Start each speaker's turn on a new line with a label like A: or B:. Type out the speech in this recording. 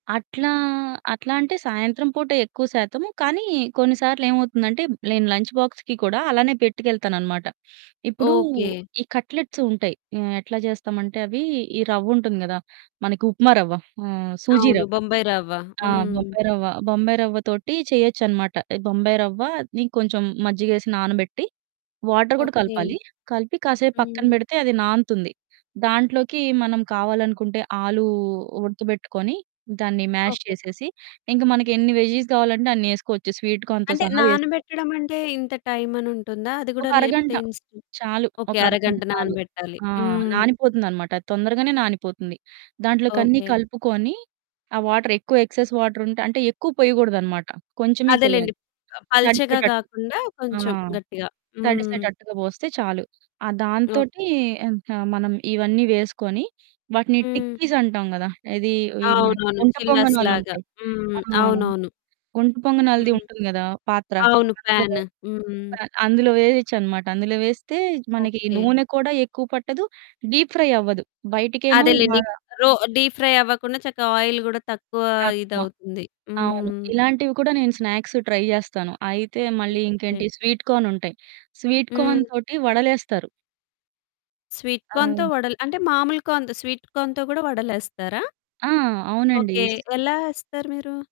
A: అట్లా అట్లా అంటే సాయంత్రం పూట ఎక్కువ శాతము. కానీ కొన్నిసార్లేమవుతుందంటే నేను లంచ్ బాక్స్‌కి కూడా అలానే పెట్టుకెళ్తాననమాట. ఇప్పుడు
B: ఓకే.
A: ఈ కట్లెట్స్ ఉంటాయి. ఆహ్, ఎట్లా చేస్తామంటే అవి ఈ రవ్వుంటుంది గదా! మనకి ఉప్మా రవ్వ ఆహ్, సూజీ
B: అవును.
A: రవ్వ.
B: బొంబాయి రవ్వ.
A: ఆ!
B: హ్మ్.
A: బొంబాయి రవ్వ. బొంబాయి రవ్వ తోటి చేయొచ్చనమాట. బొంబాయి రవ్వని కొంచెం మజ్జిగేసి నానబెట్టి వాటర్ కూడా
B: ఓకే.
A: కలపాలి. కలిపి కాసేపు పక్కన
B: హ్మ్.
A: బెడితే అది నాన్తుంది. దాంట్లోకి మనం కావాలనుకుంటే ఆలు ఉడకబెట్టుకొని దాన్ని మ్యాష్
B: ఓకే.
A: చేసేసి ఇంకా మనకెన్ని వెజ్జీస్ కావాలంటే అన్నేసుకోవచ్చు స్వీట్ కార్న్‌‌తో
B: అంటే
A: సహా వేసుకో
B: నానబెట్టడం అంటే ఇంత టైమనుంటుందా? అది
A: ఒక
B: గూడా లేపోతే
A: అరగంట.
B: ఇన్స్టంట్
A: చాలు
B: ఓకే.
A: ఒక అరగంట
B: అరగంట
A: చాలు.
B: నానబెట్టాలి.
A: ఆ!
B: హ్మ్.
A: నానిపోతుందన్నమాట. అది తొందరగానే నానిపోతుంది. దాంట్లోకన్నీ
B: ఓకే.
A: కలుపుకొని ఆ వాటర్ ఎక్కువ ఎక్సెస్ వాటరుంటే అంటే ఎక్కువ పోయకూడదన్నమాట. కొంచెమే
B: అదేలెండి.
A: పొయ్యాలి.
B: ప పల్చగా
A: తడిచేటట్టు.
B: గాకుండా
A: ఆ!
B: కొంచెం గట్టిగా. హ్మ్.
A: తడిసేటట్టుగా బోస్తే చాలు. ఆ
B: ఓకే.
A: దాంతోటి ఇక మనం ఇవన్నీ వేసుకొని వాటిని
B: హ్మ్.
A: టిక్కీస్ అంటాం గదా! ఏది ఈ హ్మ్,
B: అవునవును
A: గుంట
B: చిల్లస్ లాగా
A: పొంగనాలుంటాయి. ఆ!
B: హ్మ్. అవునవును.
A: గుంట పొంగనాలది
B: హ్మ్.
A: ఉంటుంది గదా పాత్ర.
B: అవును
A: అందులో
B: పాను. హ్మ్.
A: పా అందులో వేయొచ్చనమాట. అందులో వేస్తే మనకి
B: ఓకే.
A: నూనె కూడా ఎక్కువ పట్టదు డీప్ ఫ్రై అవ్వదు. బయటికేమో
B: అదేలెండి.
A: బాగా
B: ఇంకా రో డీప్ ఫ్రై అవ్వకుండా చక్కగా ఆయిల్ గూడా తక్కువ
A: తక్కువ.
B: ఇదవుతుంది.
A: అవును.
B: హ్మ్.
A: ఇలాంటివి కూడా నేను స్నాక్సు ట్రై జేస్తాను. అయితే మళ్ళీ
B: ఓకే.
A: ఇంకేంటి స్వీట్ కార్న్ ఉంటాయి. స్వీట్
B: హ్మ్.
A: కార్న్ తోటి వడలేస్తారు.
B: స్వీట్ కార్న్‌తో
A: ఆ!
B: వడలు, అంటే మామూలు కార్న్‌తో స్వీట్ కార్న్‌తో గూడా వడలేస్తారా?
A: ఆ! అవునండి.
B: ఓకే.
A: స్
B: ఎలా ఏస్తారు మీరు?